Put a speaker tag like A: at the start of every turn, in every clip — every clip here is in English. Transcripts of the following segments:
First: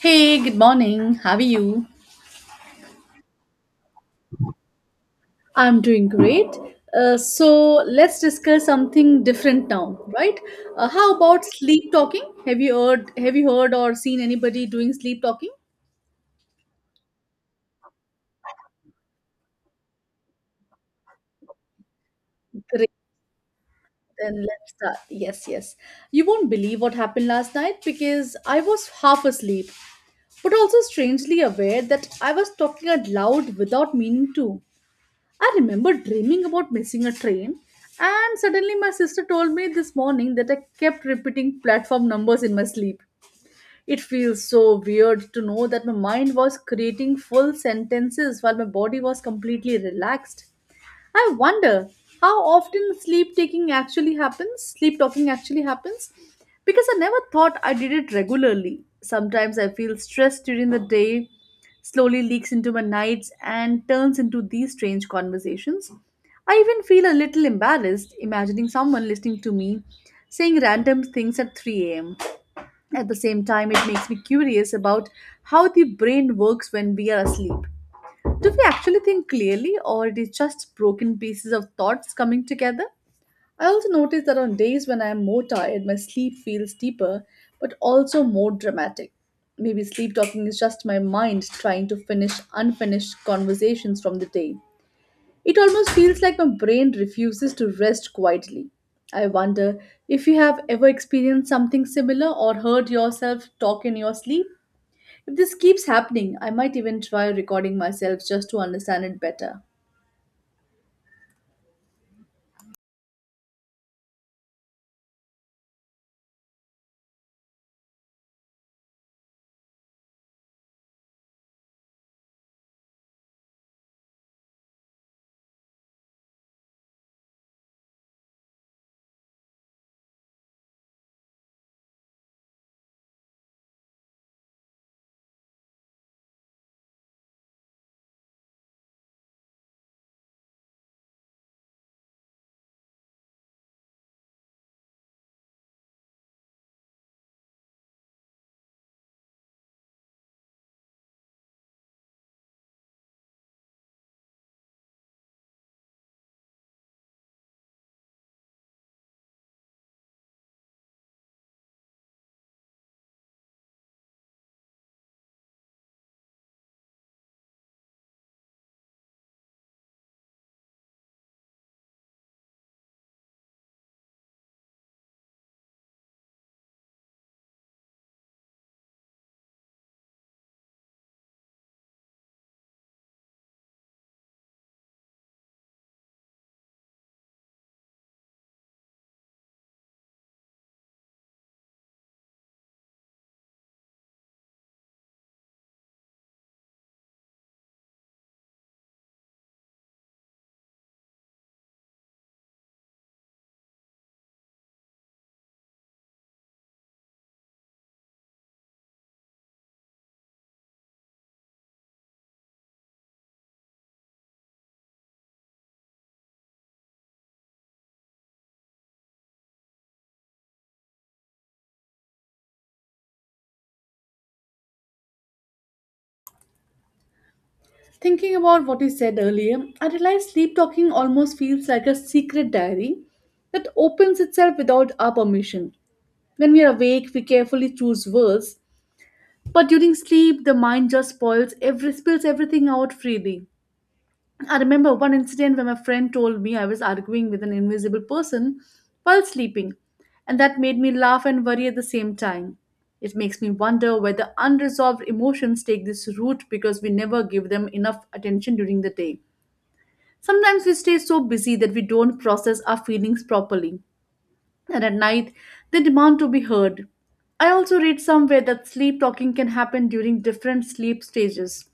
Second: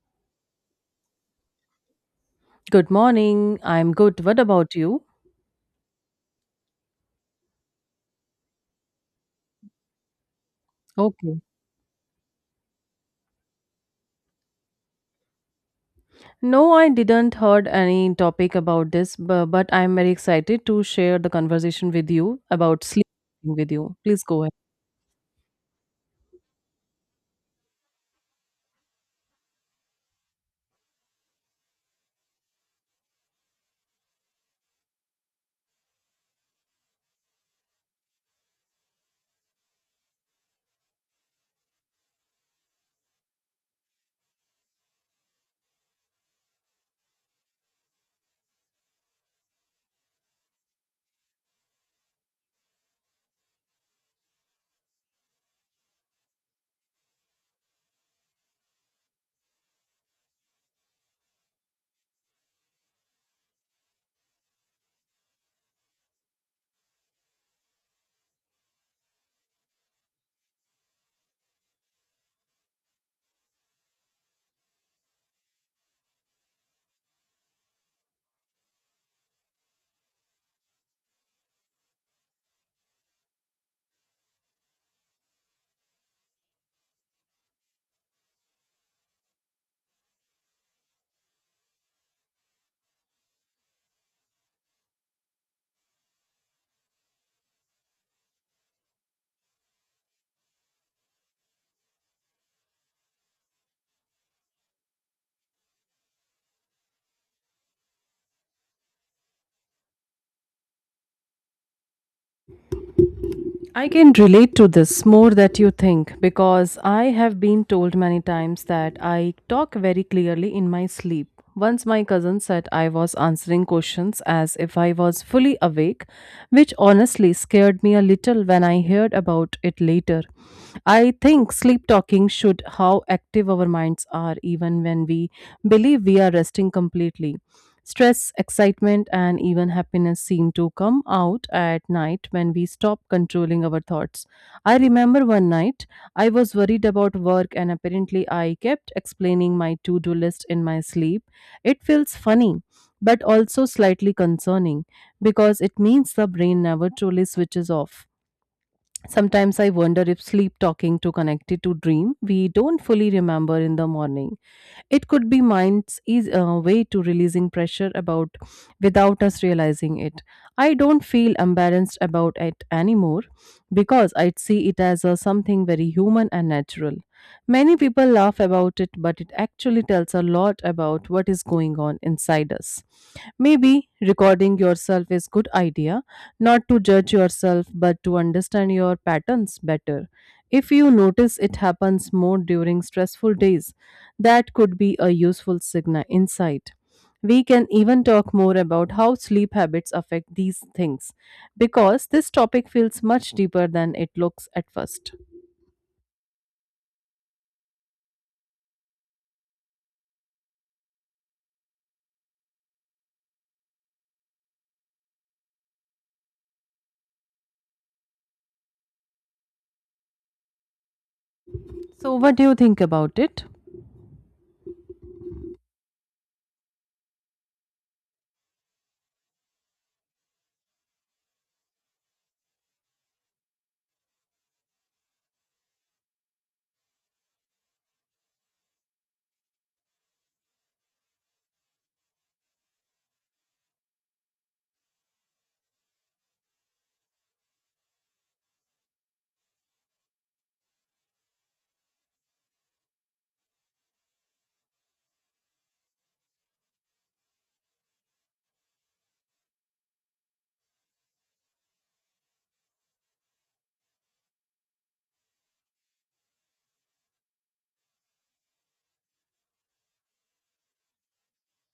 A: Hey, good morning. How are you?
B: Good morning. I'm good. What about you?
A: I'm doing great. So let's discuss something different now, right? How
B: Okay.
A: about sleep talking? Have you heard? Have you heard or seen anybody doing sleep talking?
B: No, I didn't heard any topic about this, but I'm very excited to share the conversation with you about
A: Great.
B: sleep with you. Please
A: Then
B: go ahead.
A: let's start. Yes. You won't believe what happened last night because I was half asleep, but also strangely aware that I was talking out loud without meaning to. I remember dreaming about missing a train, and suddenly my sister told me this morning that I kept repeating platform numbers in my sleep. It feels so weird to know that my mind was creating full sentences while my body was completely relaxed. I wonder how often sleep talking actually happens, because I never thought I did it regularly. Sometimes I feel stressed during the day, slowly leaks into my nights, and turns into these strange conversations. I even feel a little embarrassed imagining someone listening to me saying random things at 3 a.m. At the same time, it makes me curious about how the brain works when we are asleep. Do we actually think clearly, or it is just broken pieces of thoughts coming together? I also notice that on days when I am more tired, my sleep feels deeper, but also more dramatic. Maybe sleep talking is just my mind trying to finish unfinished conversations from the day. It almost feels like my brain refuses to rest quietly. I wonder if you have ever experienced something similar or heard yourself talk in your sleep. If this keeps happening, I might even try recording myself just to understand it better.
B: I can relate to this more than you think because I have been told many times that I talk very clearly in my sleep. Once my cousin said I was answering questions as if I was fully awake, which honestly scared me a little when I heard about it later. I think sleep talking should how active our minds are even when we believe we are resting completely. Stress, excitement, and even happiness seem to come out at night when we stop controlling our thoughts. I remember one night I was worried about work, and apparently I kept explaining my to do list in my sleep. It feels funny, but also slightly concerning because it means the brain never truly switches off. Sometimes I wonder if sleep talking to connected to dream we don't fully remember in the morning. It could be mind's eas way to releasing pressure about without us realizing it. I don't feel embarrassed about it anymore because I see it as a something very human and natural. Many people laugh about it, but it actually tells a lot about what is going on inside us. Maybe recording yourself is good idea not to judge yourself but to understand your patterns better. If you notice it happens more during stressful days, that could be a useful signal insight. We can even talk more about how sleep habits affect these things because this topic feels much deeper than it looks at first. So, what do you think about it?
A: Thinking about what you said earlier, I realize sleep talking almost feels like a secret diary that opens itself without our permission. When we are awake, we carefully choose words, but during sleep, the mind just spoils every spills everything out freely. I remember one incident where my friend told me I was arguing with an invisible person while sleeping, and that made me laugh and worry at the same time. It makes me wonder whether unresolved emotions take this route because we never give them enough attention during the day. Sometimes we stay so busy that we don't process our feelings properly, and at night they demand to be heard. I also read somewhere that sleep talking can happen during different sleep stages,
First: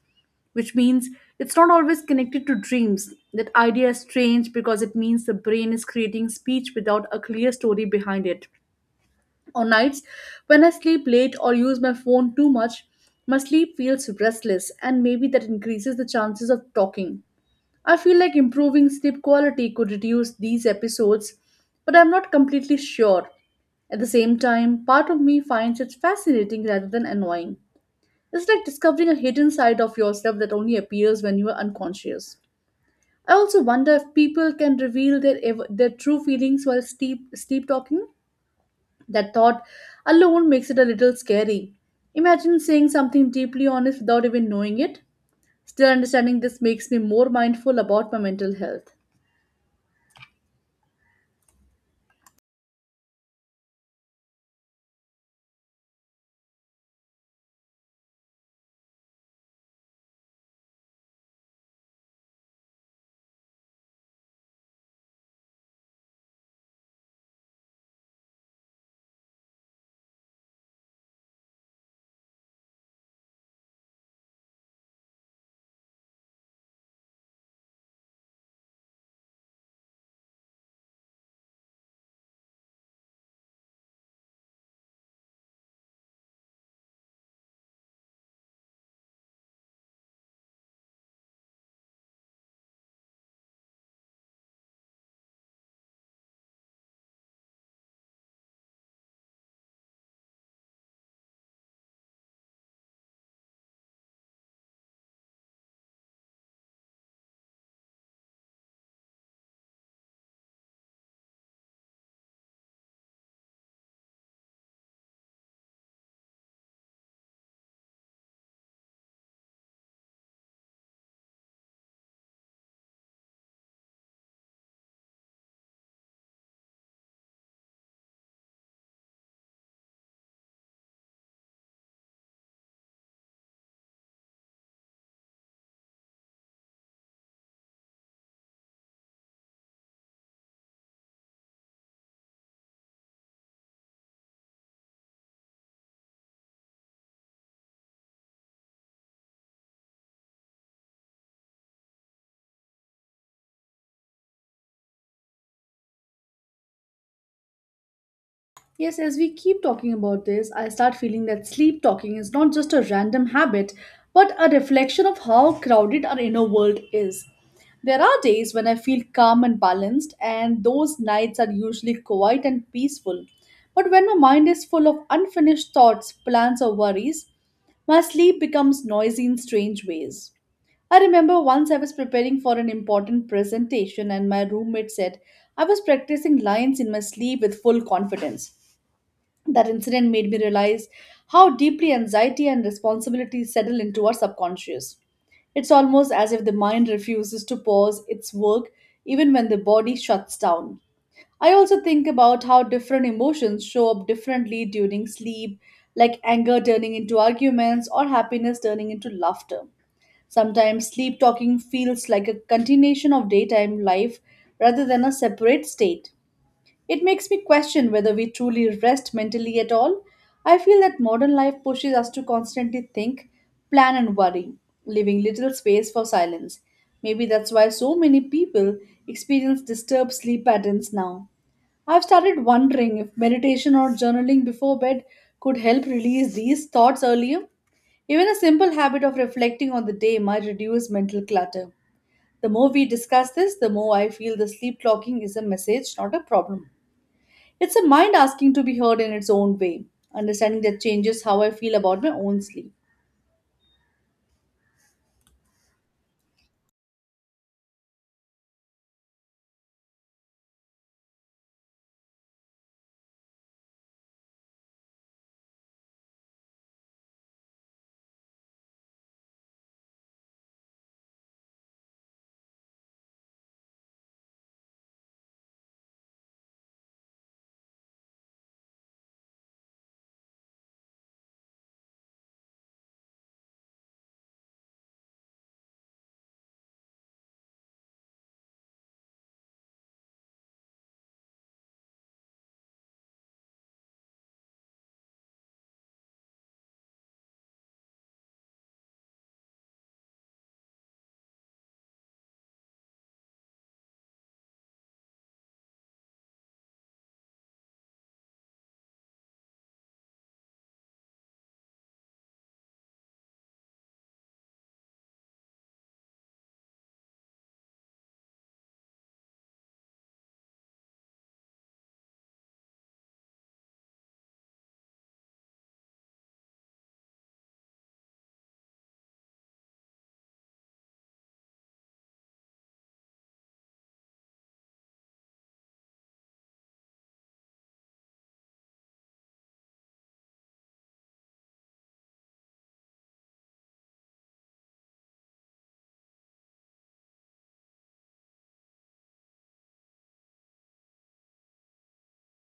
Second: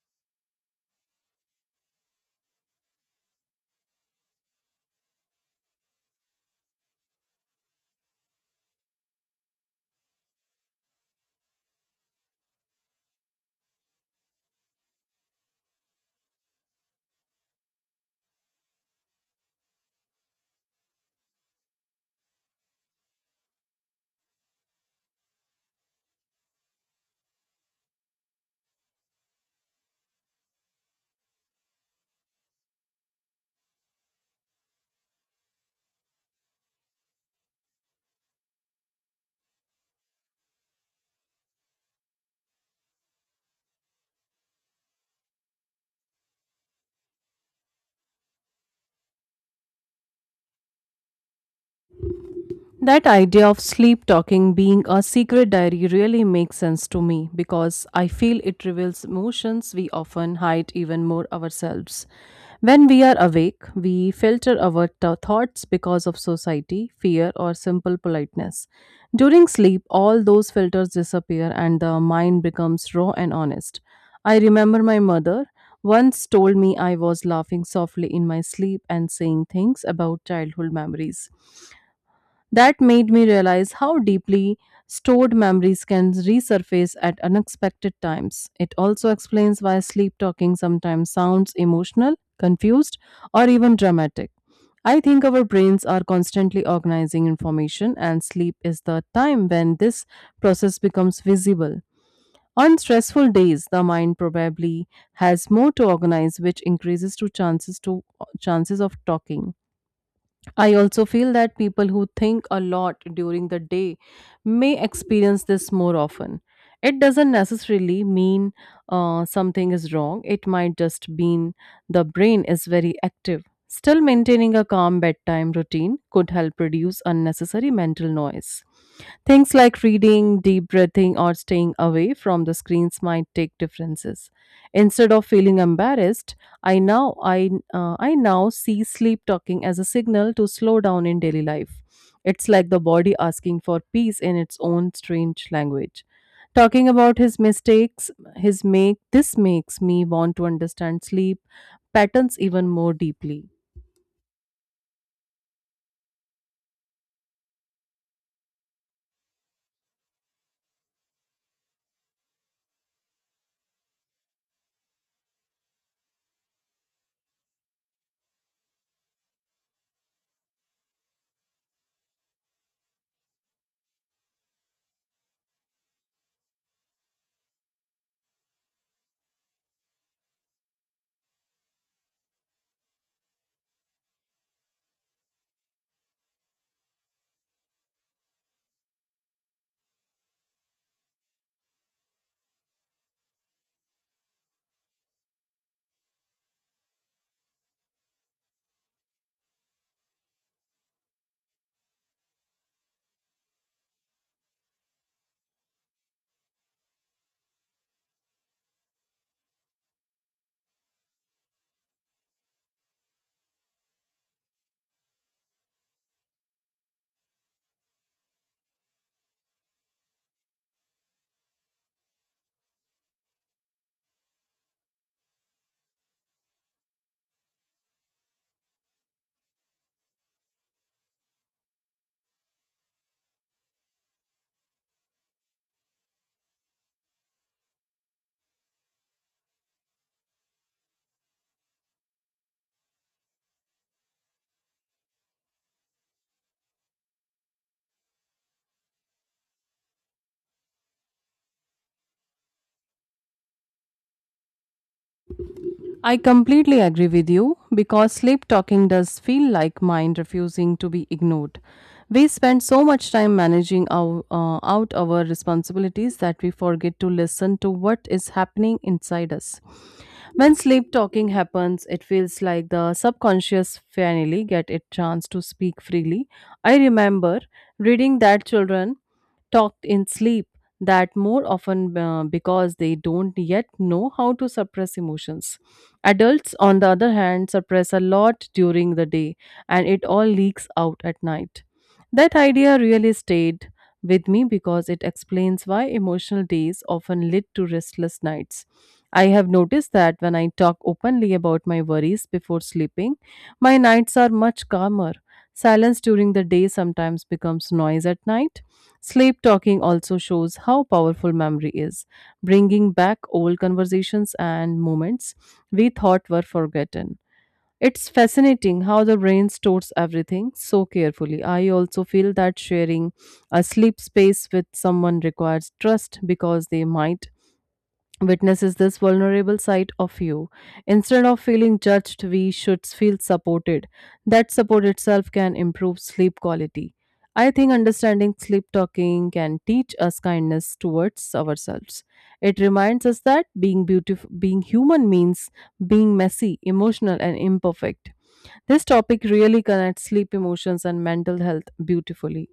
A: which means it's not always connected to dreams. That idea is strange because it means the brain is creating speech without a clear story behind it. On nights when I sleep late or use my phone too much, my sleep feels restless, and maybe that increases the chances of talking. I feel like improving sleep quality could reduce these episodes, but I'm not completely sure. At the same time, part of me finds it fascinating rather than annoying. It's like discovering a hidden side of yourself that only appears when you are unconscious. I also wonder if people can reveal their true feelings while sleep talking. That thought alone makes it a little scary. Imagine saying something deeply honest without even knowing it. Still, understanding this makes me more mindful about my mental health.
B: That idea of sleep talking being a secret diary really makes sense to me because I feel it reveals emotions we often hide even more ourselves. When we are awake, we filter our thoughts because of society, fear, or simple politeness. During sleep, all those filters disappear and the mind becomes raw and honest. I remember my mother once told me I was laughing softly in my sleep and saying things about childhood memories that made me realize how deeply stored memories can resurface at unexpected times. It also explains why sleep talking sometimes sounds emotional, confused, or even dramatic. I think our brains are constantly organizing information, and sleep is the time when this process becomes visible. On stressful days, the mind probably has more to organize, which increases to chances of talking. I also feel that people who think a lot during the day may experience this more often. It doesn't necessarily mean something is wrong, it might just mean the brain is very active. Still, maintaining a calm bedtime routine could help reduce unnecessary mental noise. Things like reading, deep breathing, or staying away from the screens might take differences. Instead of feeling embarrassed, I now see sleep talking as a signal to slow down in daily life. It's like the body asking for peace in its own strange language. Talking about his mistakes, his make this makes me want to understand sleep patterns even more deeply.
A: Yes, as we keep talking about this, I start feeling that sleep talking is not just a random habit, but a reflection of how crowded our inner world is. There are days when I feel calm and balanced, and those nights are usually quiet and peaceful. But when my mind is full of unfinished thoughts, plans, or worries, my sleep becomes noisy in strange ways. I remember once I was preparing for an important presentation, and my roommate said I was practicing lines in my sleep with full confidence. That incident made me realize how deeply anxiety and responsibility settle into our subconscious. It's almost as if the mind refuses to pause its work even when the body shuts down. I also think about how different emotions show up differently during sleep, like anger turning into arguments or happiness turning into laughter. Sometimes sleep talking feels like a continuation of daytime life rather than a separate state. It makes me question whether we truly rest mentally at all. I feel that modern life pushes us to constantly think, plan, and worry, leaving little space for silence. Maybe that's why so many people experience disturbed sleep patterns now. I've started wondering if meditation or journaling before bed could help release these thoughts earlier. Even a simple habit of reflecting on the day might reduce mental clutter. The more we discuss this, the more I feel the sleep clocking is a message, not a problem. It's a mind asking to be heard in its own way. Understanding that changes how I feel about my own sleep.
B: I completely agree with you because sleep talking does feel like mind refusing to be ignored. We spend so much time managing our responsibilities that we forget to listen to what is happening inside us. When sleep talking happens, it feels like the subconscious finally get a chance to speak freely. I remember reading that children talked in sleep that more often because they don't yet know how to suppress emotions. Adults, on the other hand, suppress a lot during the day and it all leaks out at night. That idea really stayed with me because it explains why emotional days often lead to restless nights. I have noticed that when I talk openly about my worries before sleeping, my nights are much calmer. Silence during the day sometimes becomes noise at night. Sleep talking also shows how powerful memory is, bringing back old conversations and moments we thought were forgotten. It's fascinating how the brain stores everything so carefully. I also feel that sharing a sleep space with someone requires trust because they might witnesses this vulnerable side of you. Instead of feeling judged, we should feel supported. That support itself can improve sleep quality. I think understanding sleep talking can teach us kindness towards ourselves. It reminds us that being beautiful, being human means being messy, emotional, and imperfect. This topic really connects sleep emotions and mental health beautifully.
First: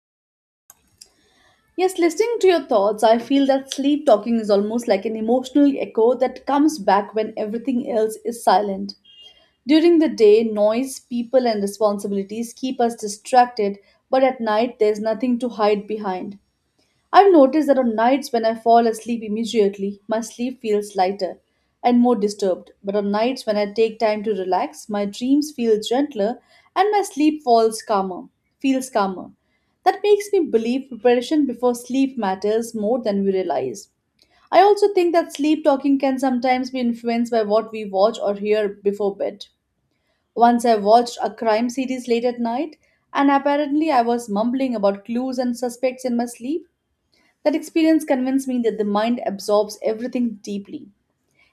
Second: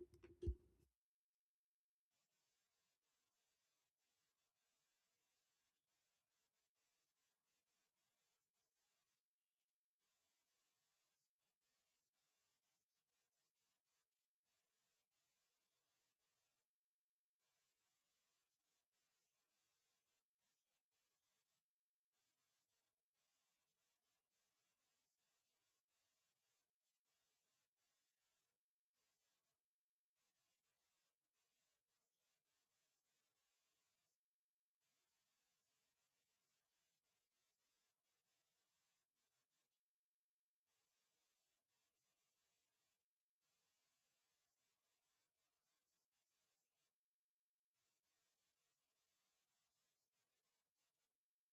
A: Yes, listening to your thoughts, I feel that sleep talking is almost like an emotional echo that comes back when everything else is silent. During the day, noise, people, and responsibilities keep us distracted, but at night, there's nothing to hide behind. I've noticed that on nights when I fall asleep immediately, my sleep feels lighter and more disturbed. But on nights when I take time to relax, my dreams feel gentler and my sleep falls calmer, feels calmer. That makes me believe preparation before sleep matters more than we realize. I also think that sleep talking can sometimes be influenced by what we watch or hear before bed. Once I watched a crime series late at night, and apparently I was mumbling about clues and suspects in my sleep. That experience convinced me that the mind absorbs everything deeply.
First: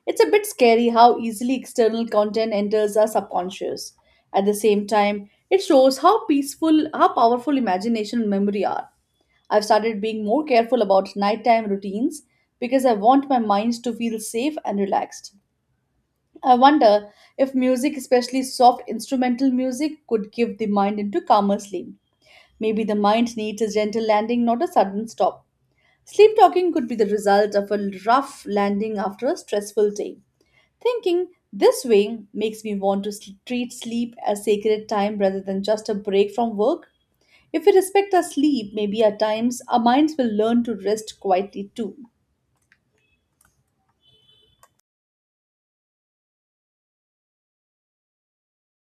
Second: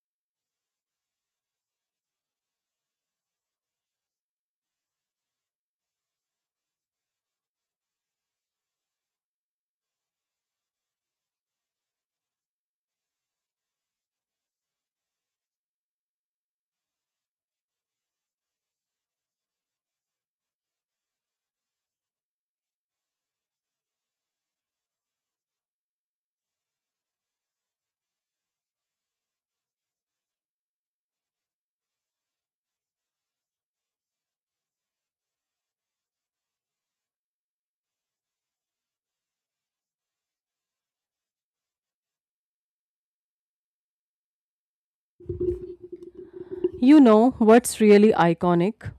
A: It's a bit scary how easily external content enters our subconscious. At the same time, it shows how powerful imagination and memory are. I've started being more careful about nighttime routines because I want my mind to feel safe and relaxed. I wonder if music, especially soft instrumental music, could give the mind into calmer sleep. Maybe the mind needs a gentle landing, not a sudden stop. Sleep talking could be the result of a rough landing after a stressful day. Thinking this way makes me want to treat sleep as sacred time rather than just a break from work. If we respect our sleep, maybe at times our minds will learn to rest quietly too.
B: You know what's really iconic?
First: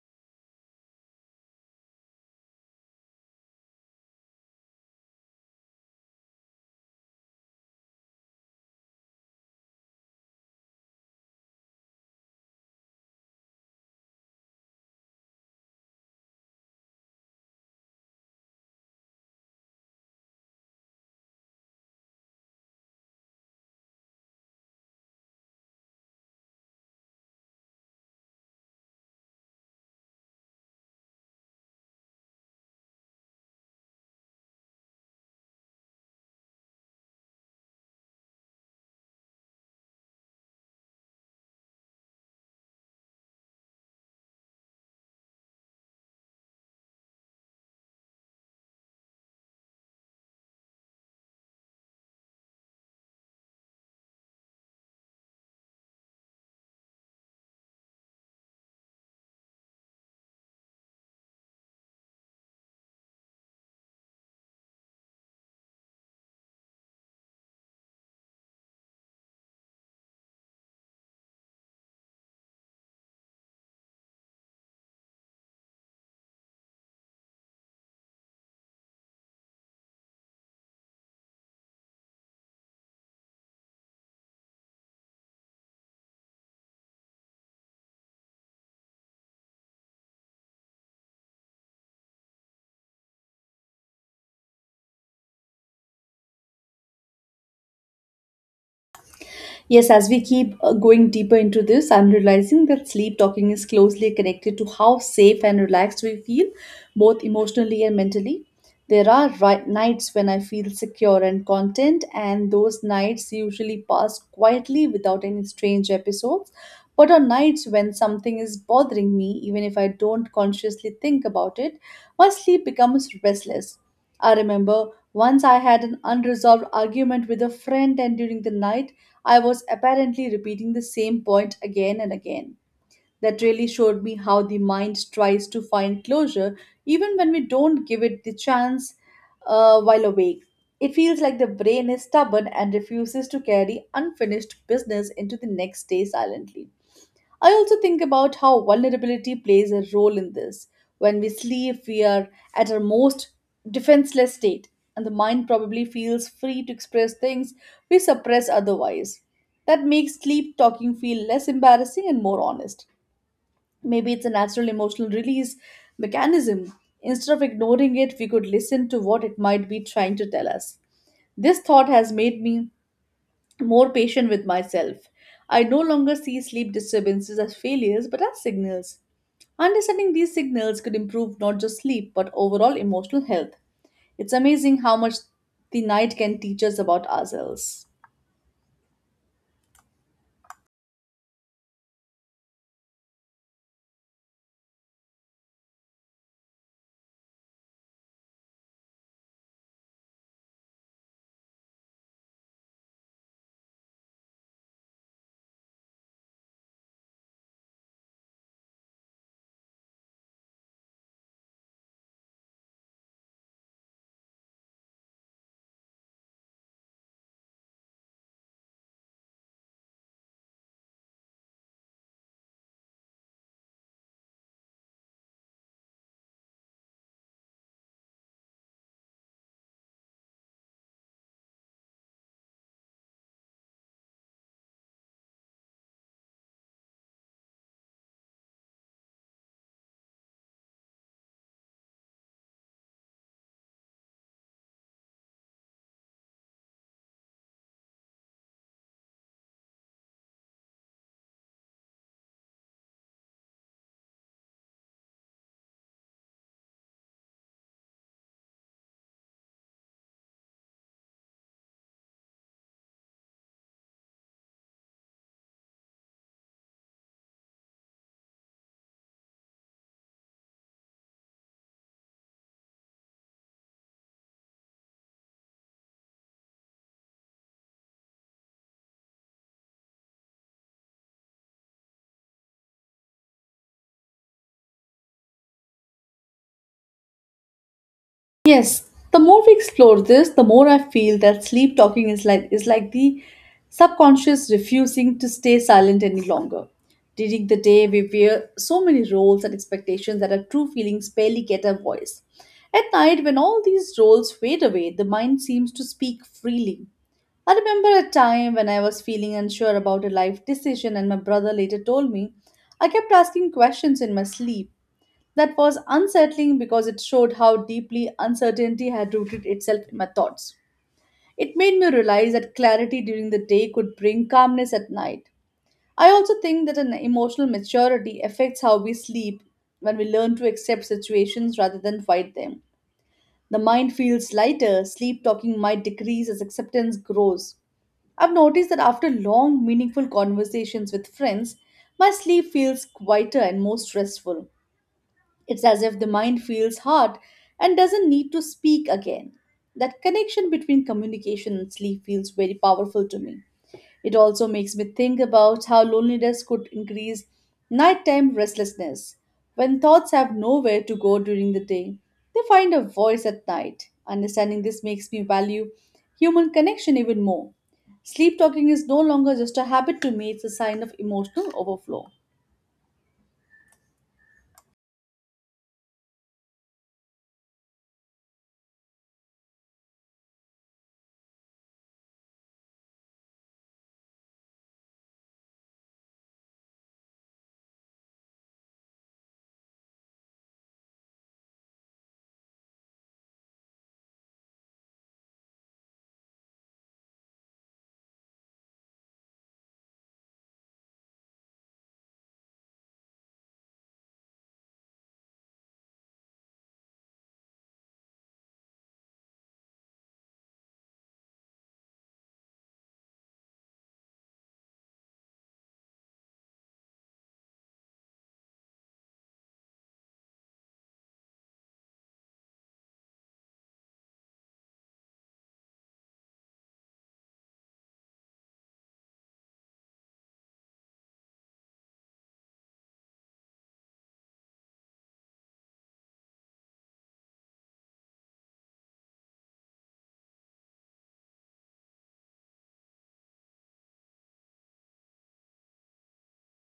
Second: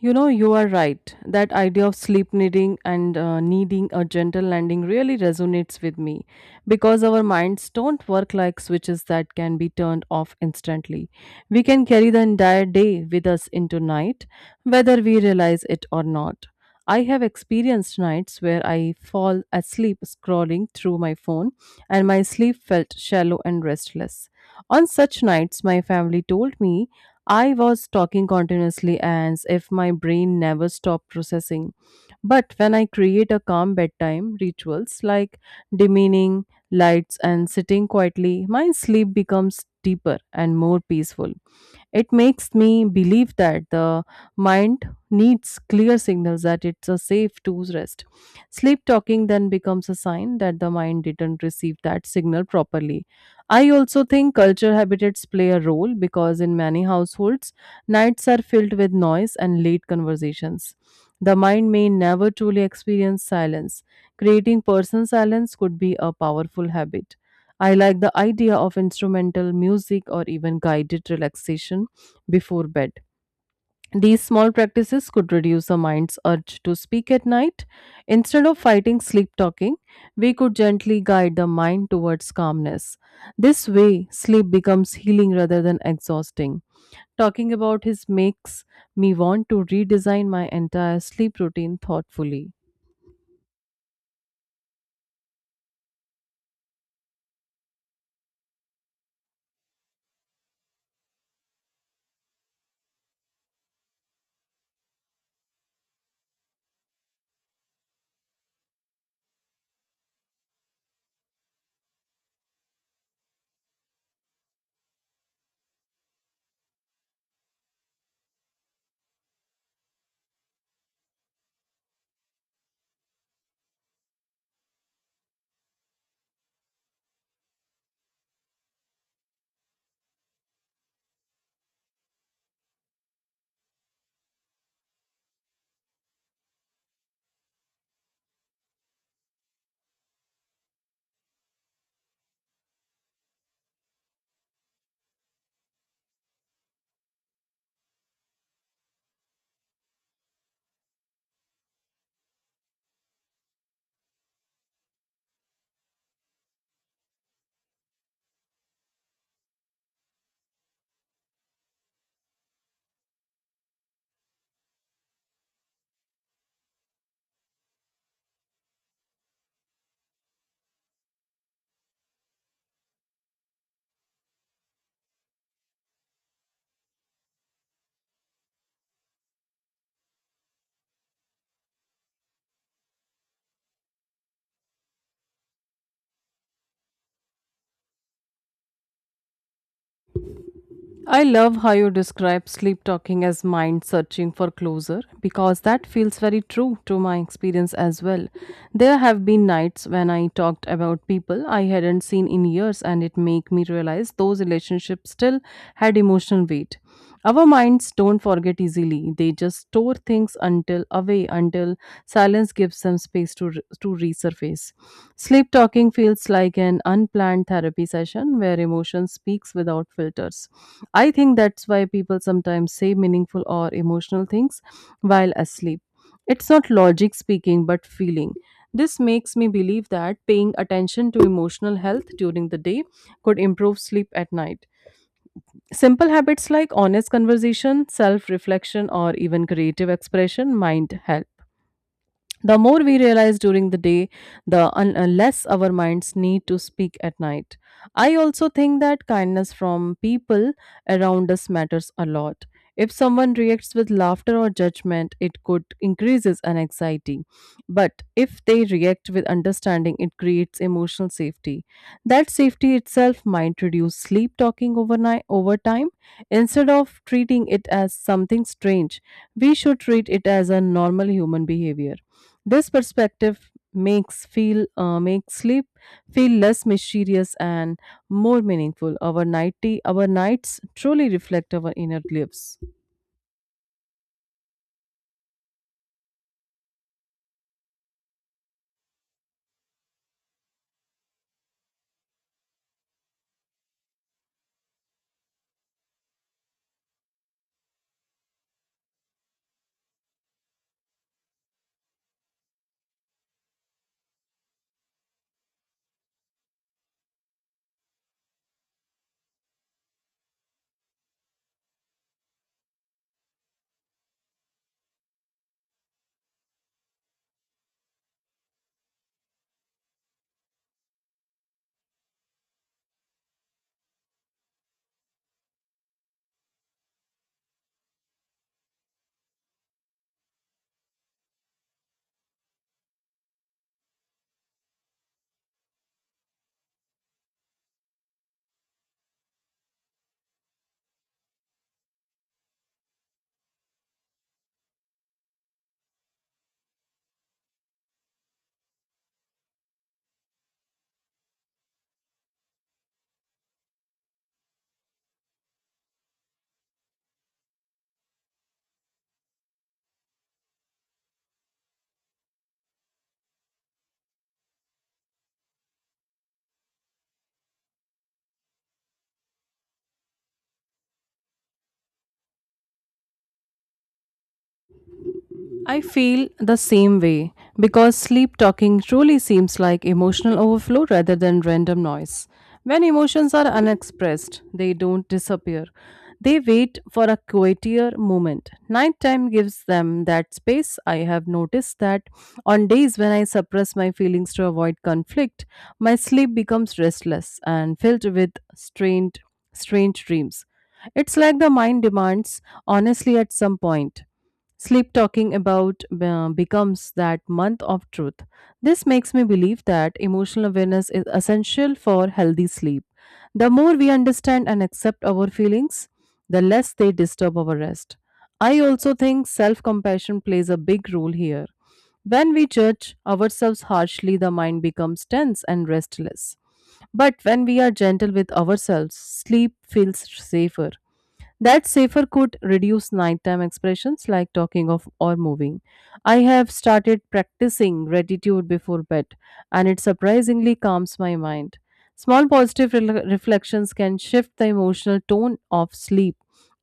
B: You know, you are right. That idea of sleep needing a gentle landing really resonates with me because our minds don't work like switches that can be turned off instantly. We can carry the entire day with us into night, whether we realize it or not. I have experienced nights where I fall asleep scrolling through my phone and my sleep felt shallow and restless. On such nights, my family told me I was talking continuously as if my brain never stopped processing. But when I create a calm bedtime rituals like dimming lights and sitting quietly, my sleep becomes deeper and more peaceful. It makes me believe that the mind needs clear signals that it's a safe to rest. Sleep talking then becomes a sign that the mind didn't receive that signal properly. I also think culture habitats play a role because in many households, nights are filled with noise and late conversations. The mind may never truly experience silence. Creating personal silence could be a powerful habit. I like the idea of instrumental music or even guided relaxation before bed. These small practices could reduce the mind's urge to speak at night. Instead of fighting sleep talking, we could gently guide the mind towards calmness. This way, sleep becomes healing rather than exhausting. Talking about his makes me want to redesign my entire sleep routine thoughtfully.
A: Yes, as we keep going deeper into this, I'm realizing that sleep talking is closely connected to how safe and relaxed we feel, both emotionally and mentally. There are nights when I feel secure and content, and those nights usually pass quietly without any strange episodes. But on nights when something is bothering me, even if I don't consciously think about it, my sleep becomes restless. I remember once I had an unresolved argument with a friend, and during the night, I was apparently repeating the same point again and again. That really showed me how the mind tries to find closure even when we don't give it the chance while awake. It feels like the brain is stubborn and refuses to carry unfinished business into the next day silently. I also think about how vulnerability plays a role in this. When we sleep, we are at our most defenseless state, and the mind probably feels free to express things we suppress otherwise. That makes sleep talking feel less embarrassing and more honest. Maybe it's a natural emotional release mechanism. Instead of ignoring it, we could listen to what it might be trying to tell us. This thought has made me more patient with myself. I no longer see sleep disturbances as failures but as signals. Understanding these signals could improve not just sleep but overall emotional health. It's amazing how much the night can teach us about ourselves.
B: I love how you describe sleep talking as mind searching for closure because that feels very true to my experience as well. There have been nights when I talked about people I hadn't seen in years and it made me realize those relationships still had emotional weight. Our minds don't forget easily. They just store things until away until silence gives them space to resurface. Sleep talking feels like an unplanned therapy session where emotion speaks without filters. I think that's why people sometimes say meaningful or emotional things while asleep. It's not logic speaking but feeling. This makes me believe that paying attention to emotional health during the day could improve sleep at night. Simple habits like honest conversation, self reflection, or even creative expression might help. The more we realize during the day, the less our minds need to speak at night. I also think that kindness from people around us matters a lot. If someone reacts with laughter or judgment, it could increases an anxiety. But if they react with understanding, it creates emotional safety. That safety itself might reduce sleep talking overnight over time. Instead of treating it as something strange, we should treat it as a normal human behavior. This perspective makes sleep feel less mysterious and more meaningful. Our nights truly reflect our inner lives.
A: Yes, the more we explore this, the more I feel that sleep talking is like the subconscious refusing to stay silent any longer. During the day, we wear so many roles and expectations that our true feelings barely get a voice. At night, when all these roles fade away, the mind seems to speak freely. I remember a time when I was feeling unsure about a life decision, and my brother later told me I kept asking questions in my sleep. That was unsettling because it showed how deeply uncertainty had rooted itself in my thoughts. It made me realize that clarity during the day could bring calmness at night. I also think that an emotional maturity affects how we sleep when we learn to accept situations rather than fight them. The mind feels lighter, sleep talking might decrease as acceptance grows. I've noticed that after long, meaningful conversations with friends, my sleep feels quieter and more stressful. It's as if the mind feels hot and doesn't need to speak again. That connection between communication and sleep feels very powerful to me. It also makes me think about how loneliness could increase nighttime restlessness. When thoughts have nowhere to go during the day, they find a voice at night. Understanding this makes me value human connection even more. Sleep talking is no longer just a habit to me, it's a sign of emotional overflow.
B: I feel the same way because sleep talking truly seems like emotional overflow rather than random noise. When emotions are unexpressed, they don't disappear. They wait for a quieter moment. Nighttime gives them that space. I have noticed that on days when I suppress my feelings to avoid conflict, my sleep becomes restless and filled with strange dreams. It's like the mind demands honestly at some point. Sleep talking about becomes that month of truth. This makes me believe that emotional awareness is essential for healthy sleep. The more we understand and accept our feelings, the less they disturb our rest. I also think self compassion plays a big role here. When we judge ourselves harshly, the mind becomes tense and restless. But when we are gentle with ourselves, sleep feels safer. That safer could reduce nighttime expressions like talking of or moving. I have started practicing gratitude before bed, and it surprisingly calms my mind. Small positive reflections can shift the emotional tone of sleep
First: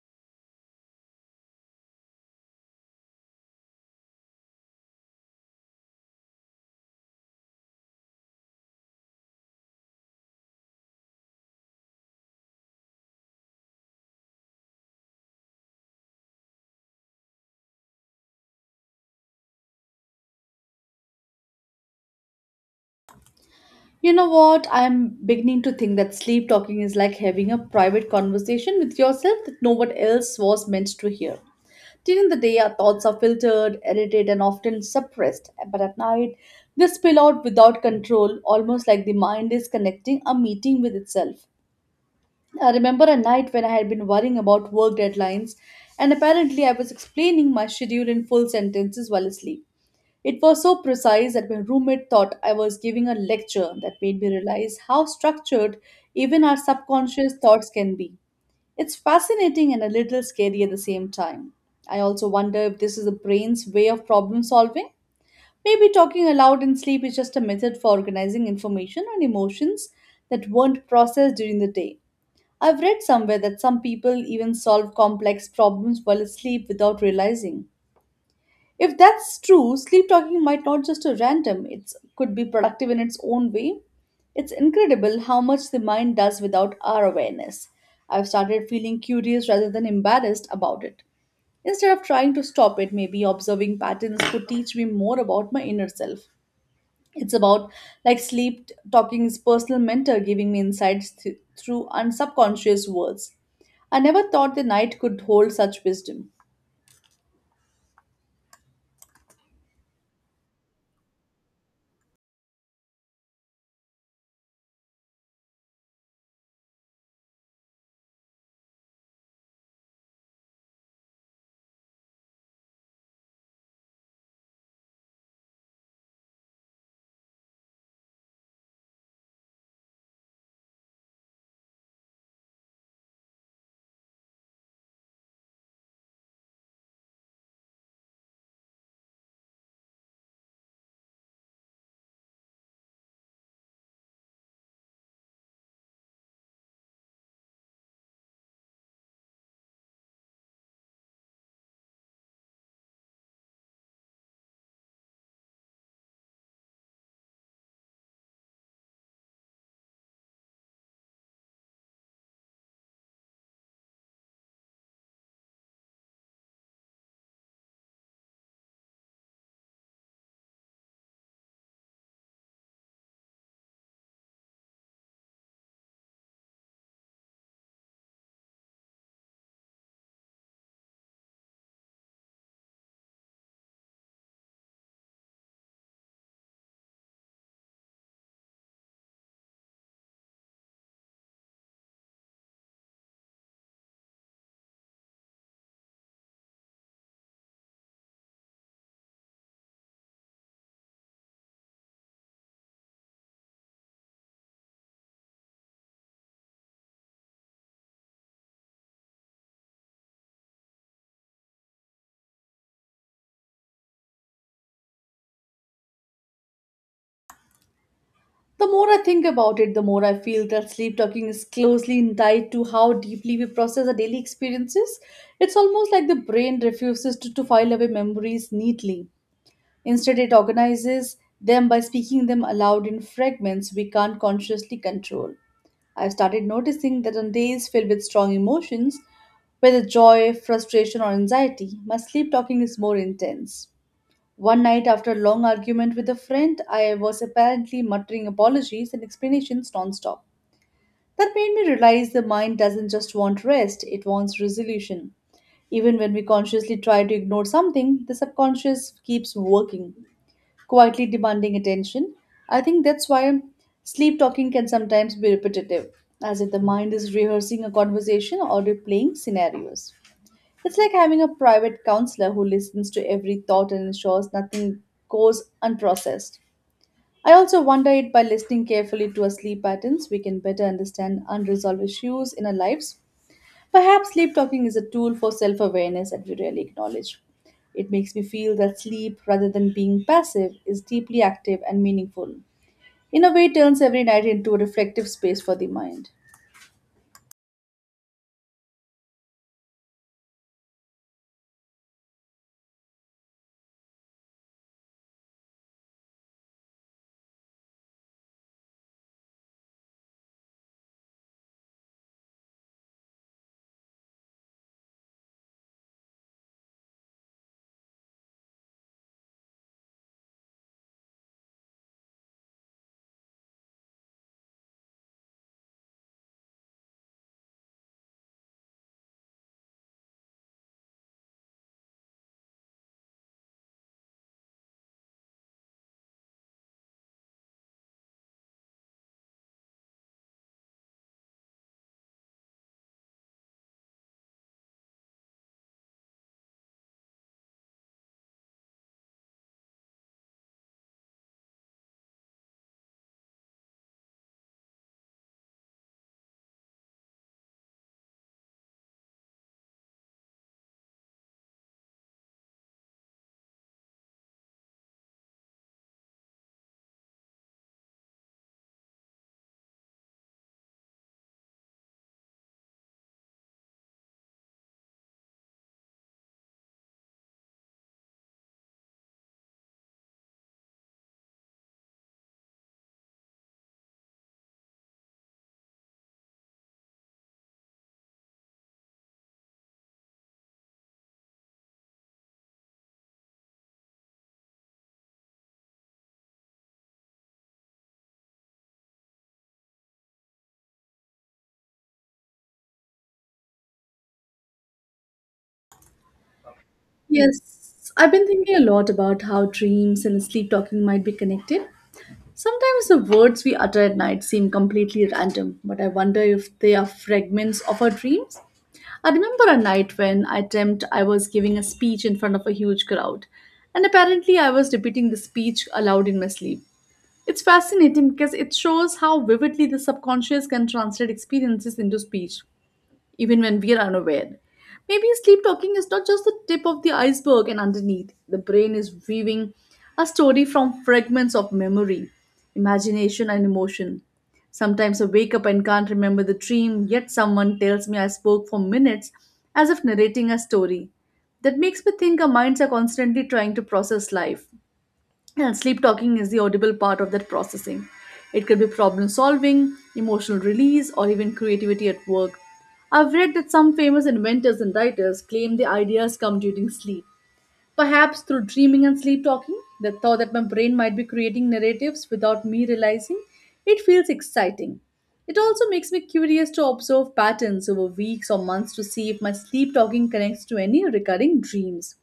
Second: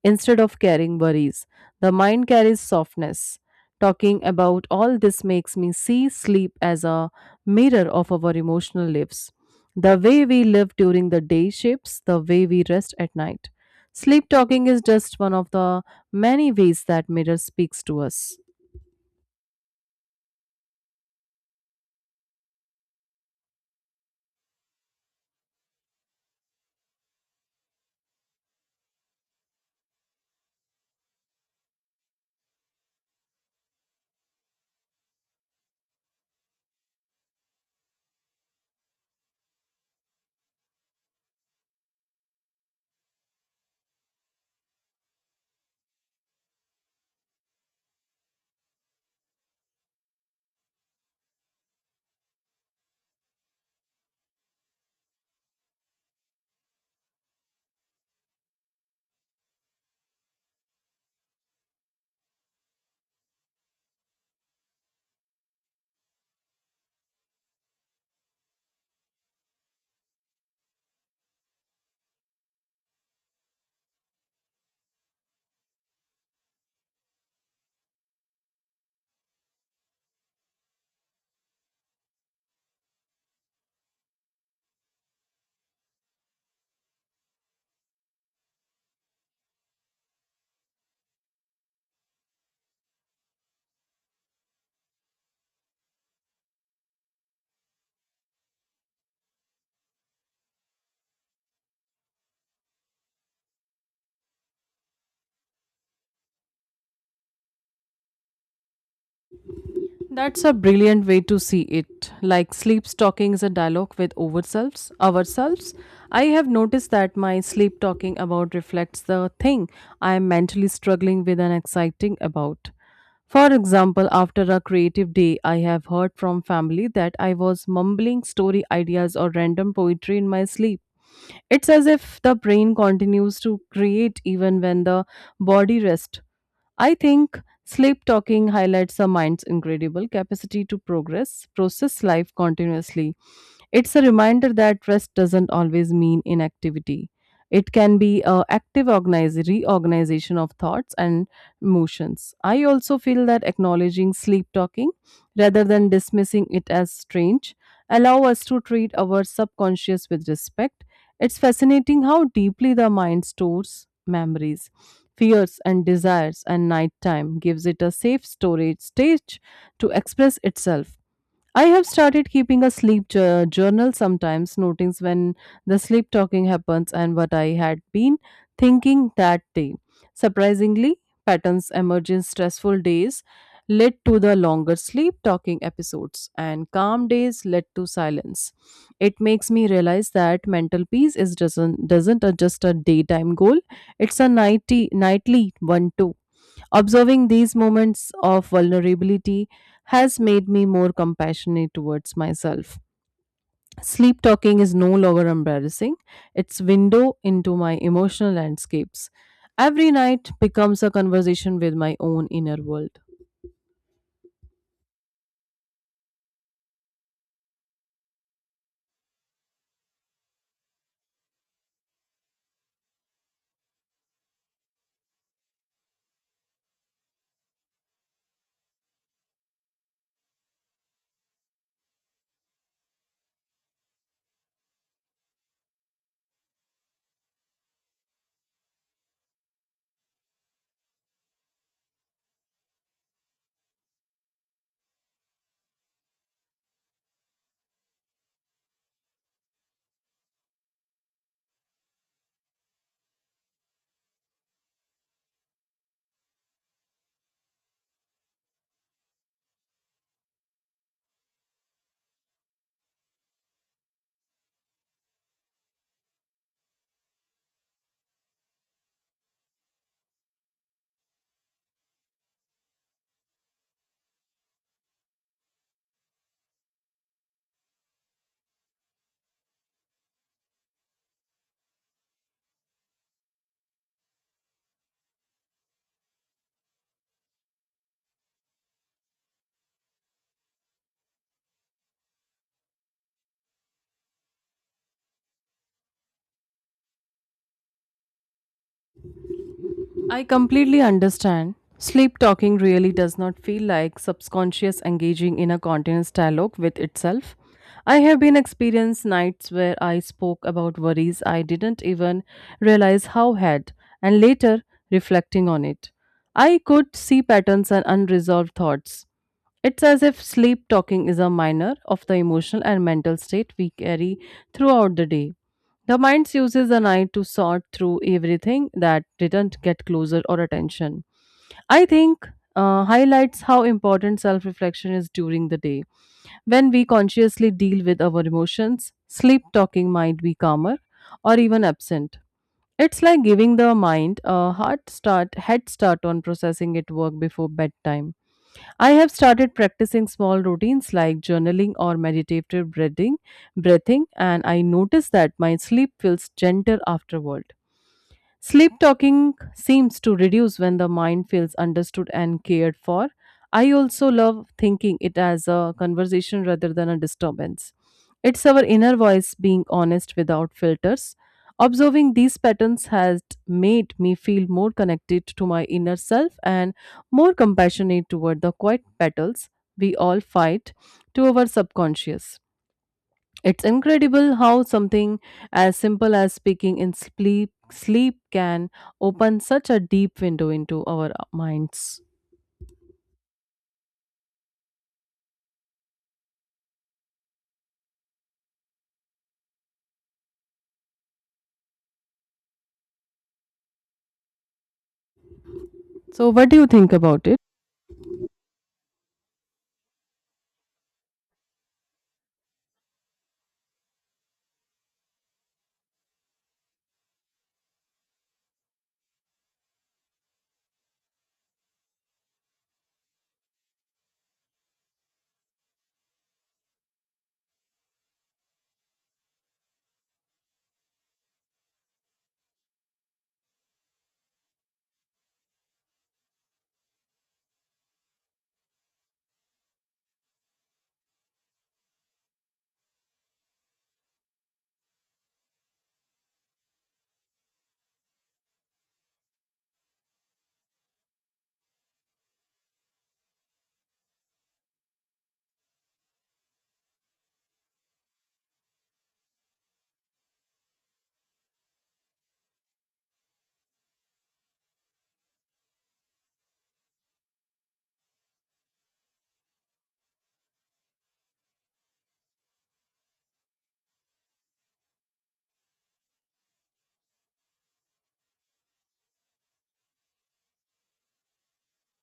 B: instead of carrying worries. The mind carries softness. Talking about all this makes me see sleep as a mirror of our emotional lives. The way we live during the day shapes the way we rest at night. Sleep talking is just one of the many ways that mirror speaks to us.
A: You know what? I'm beginning to think that sleep talking is like having a private conversation with yourself that no one else was meant to hear. During the day, our thoughts are filtered, edited, and often suppressed, but at night, they spill out without control, almost like the mind is connecting a meeting with itself. I remember a night when I had been worrying about work deadlines, and apparently, I was explaining my schedule in full sentences while asleep. It was so precise that my roommate thought I was giving a lecture that made me realize how structured even our subconscious thoughts can be. It's fascinating and a little scary at the same time. I also wonder if this is the brain's way of problem solving. Maybe talking aloud in sleep is just a method for organizing information and emotions that weren't processed during the day. I've read somewhere that some people even solve complex problems while asleep without realizing. If that's true, sleep talking might not just a random, it could be productive in its own way. It's incredible how much the mind does without our awareness. I've started feeling curious rather than embarrassed about it. Instead of trying to stop it, maybe observing patterns could teach me more about my inner self. It's about like sleep talking's personal mentor giving me insights through unsubconscious words. I never thought the night could hold such wisdom.
B: That's a brilliant way to see it. Like sleep talking is a dialogue with ourselves. I have noticed that my sleep talking about reflects the thing I am mentally struggling with and exciting about. For example, after a creative day, I have heard from family that I was mumbling story ideas or random poetry in my sleep. It's as if the brain continues to create even when the body rests. I think sleep talking highlights the mind's incredible capacity to progress, process life continuously. It's a reminder that rest doesn't always mean inactivity. It can be a active organize, reorganization of thoughts and emotions. I also feel that acknowledging sleep talking rather than dismissing it as strange allow us to treat our subconscious with respect. It's fascinating how deeply the mind stores memories, fears and desires and nighttime gives it a safe storage stage to express itself. I have started keeping a sleep journal sometimes, noting when the sleep talking happens and what I had been thinking that day. Surprisingly, patterns emerge in stressful days led to the longer sleep talking episodes, and calm days led to silence. It makes me realize that mental peace is doesn't just a daytime goal; it's a nightly one too. Observing these moments of vulnerability has made me more compassionate towards myself. Sleep talking is no longer embarrassing. It's window into my emotional landscapes. Every night becomes a conversation with my own inner world.
A: The more I think about it, the more I feel that sleep talking is closely tied to how deeply we process our daily experiences. It's almost like the brain refuses to file away memories neatly. Instead, it organizes them by speaking them aloud in fragments we can't consciously control. I've started noticing that on days filled with strong emotions, whether joy, frustration, or anxiety, my sleep talking is more intense. One night, after a long argument with a friend, I was apparently muttering apologies and explanations nonstop. That made me realize the mind doesn't just want rest, it wants resolution. Even when we consciously try to ignore something, the subconscious keeps working, quietly demanding attention. I think that's why sleep talking can sometimes be repetitive, as if the mind is rehearsing a conversation or replaying scenarios. It's like having a private counselor who listens to every thought and ensures nothing goes unprocessed. I also wonder if by listening carefully to our sleep patterns, we can better understand unresolved issues in our lives. Perhaps sleep talking is a tool for self awareness that we rarely acknowledge. It makes me feel that sleep, rather than being passive, is deeply active and meaningful. In a way, it turns every night into a reflective space for the mind.
B: I completely understand. Sleep talking really does not feel like subconscious engaging in a continuous dialogue with itself. I have been experienced nights where I spoke about worries I didn't even realize how had, and later reflecting on it. I could see patterns and unresolved thoughts. It's as if sleep talking is a minor of the emotional and mental state we carry throughout the day. The mind uses the night to sort through everything that didn't get closer or attention. I think highlights how important self reflection is during the day. When we consciously deal with our emotions, sleep talking might be calmer or even absent. It's like giving the mind a head start on processing its work before bedtime. I have started practicing small routines like journaling or meditative breathing, and I notice that my sleep feels gentle afterward. Sleep talking seems to reduce when the mind feels understood and cared for. I also love thinking it as a conversation rather than a disturbance. It's our inner voice being honest without filters. Observing these patterns has made me feel more connected to my inner self and more compassionate toward the quiet battles we all fight to our subconscious. It's incredible how something as simple as speaking in sleep can open such a deep window into our minds. So what do you think about it?
A: Yes, I've been thinking a lot about how dreams and sleep talking might be connected. Sometimes the words we utter at night seem completely random, but I wonder if they are fragments of our dreams. I remember a night when I dreamt I was giving a speech in front of a huge crowd, and apparently I was repeating the speech aloud in my sleep. It's fascinating because it shows how vividly the subconscious can translate experiences into speech even when we are unaware. Maybe sleep talking is not just the tip of the iceberg, and underneath, the brain is weaving a story from fragments of memory, imagination, and emotion. Sometimes I wake up and can't remember the dream, yet someone tells me I spoke for minutes as if narrating a story. That makes me think our minds are constantly trying to process life. And sleep talking is the audible part of that processing. It could be problem solving, emotional release, or even creativity at work. I've read that some famous inventors and writers claim the ideas come during sleep. Perhaps through dreaming and sleep talking, the thought that my brain might be creating narratives without me realizing, it feels exciting. It also makes me curious to observe patterns over weeks or months to see if my sleep talking connects to any recurring dreams.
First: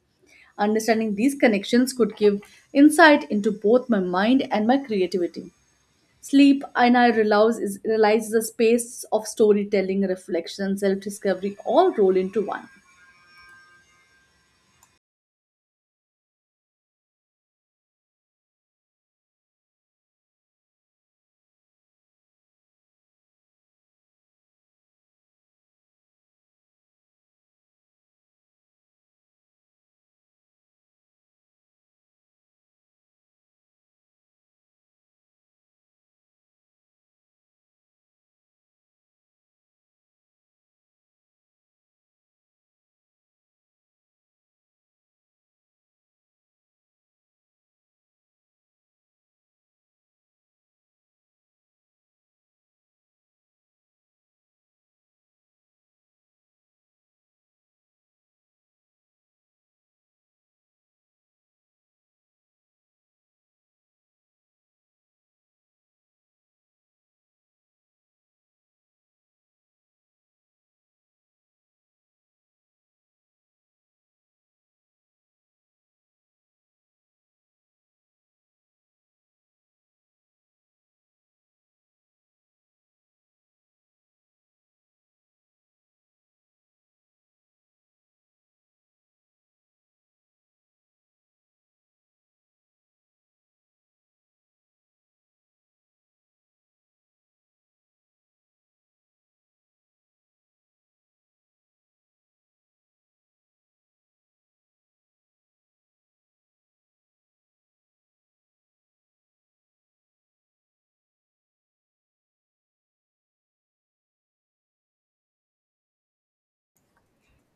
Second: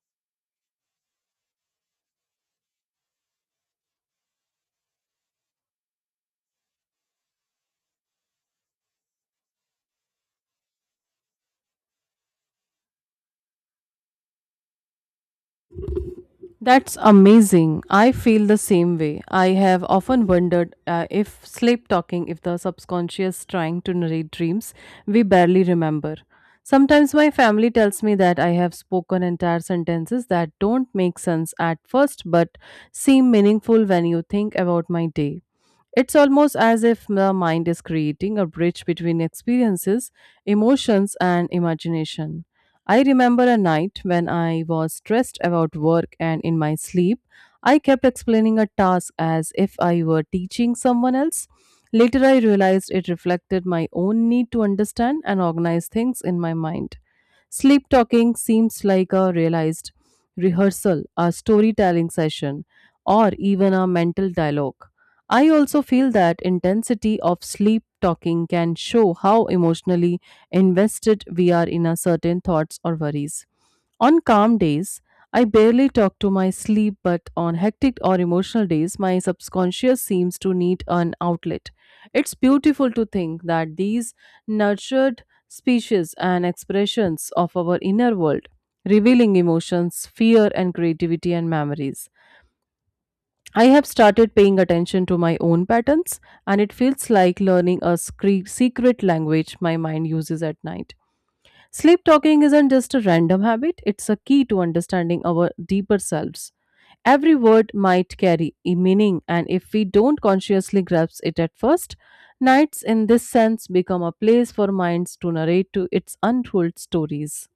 A: Understanding these connections could give insight into both my mind and my creativity. Sleep, and I realize, is a space of storytelling, reflection, and self discovery all rolled into one.
B: That's amazing. I feel the same way. I have often wondered if sleep talking, if the subconscious trying to narrate dreams we barely remember. Sometimes my family tells me that I have spoken entire sentences that don't make sense at first but seem meaningful when you think about my day. It's almost as if the mind is creating a bridge between experiences, emotions, and imagination. I remember a night when I was stressed about work, and in my sleep, I kept explaining a task as if I were teaching someone else. Later, I realized it reflected my own need to understand and organize things in my mind. Sleep talking seems like a realized rehearsal, a storytelling session, or even a mental dialogue. I also feel that intensity of sleep talking can show how emotionally invested we are in a certain thoughts or worries. On calm days, I barely talk to my sleep, but on hectic or emotional days, my subconscious seems to need an outlet. It's beautiful to think that these nurtured species and expressions of our inner world, revealing emotions, fear, and creativity and memories. I have started paying attention to my own patterns, and it feels like learning a secret language my mind uses at night. Sleep talking isn't just a random habit, it's a key to understanding our deeper selves. Every word might carry a meaning, and if we don't consciously grasp it at first, nights in this sense become a place for minds to narrate to its untold stories.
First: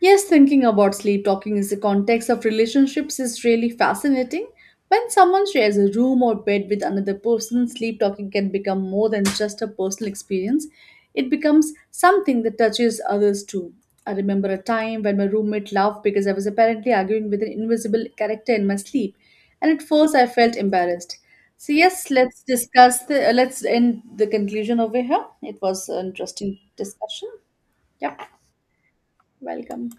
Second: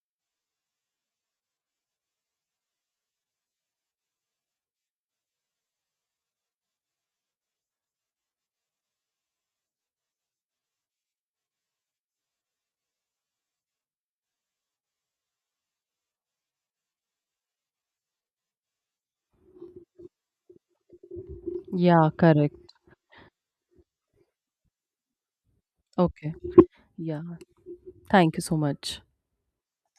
A: Yes, thinking about sleep talking in the context of relationships is really fascinating. When someone shares a room or bed with another person, sleep talking can become more than just a personal experience. It becomes something that touches others too. I remember a time when my roommate laughed because I was apparently arguing with an invisible character in my sleep, and at first I felt embarrassed. So
B: Yeah,
A: yes, let's
B: correct.
A: discuss the let's end the conclusion over here. It was an
B: Okay.
A: interesting
B: Yeah.
A: discussion. Yeah,
B: Thank you so much.
A: welcome.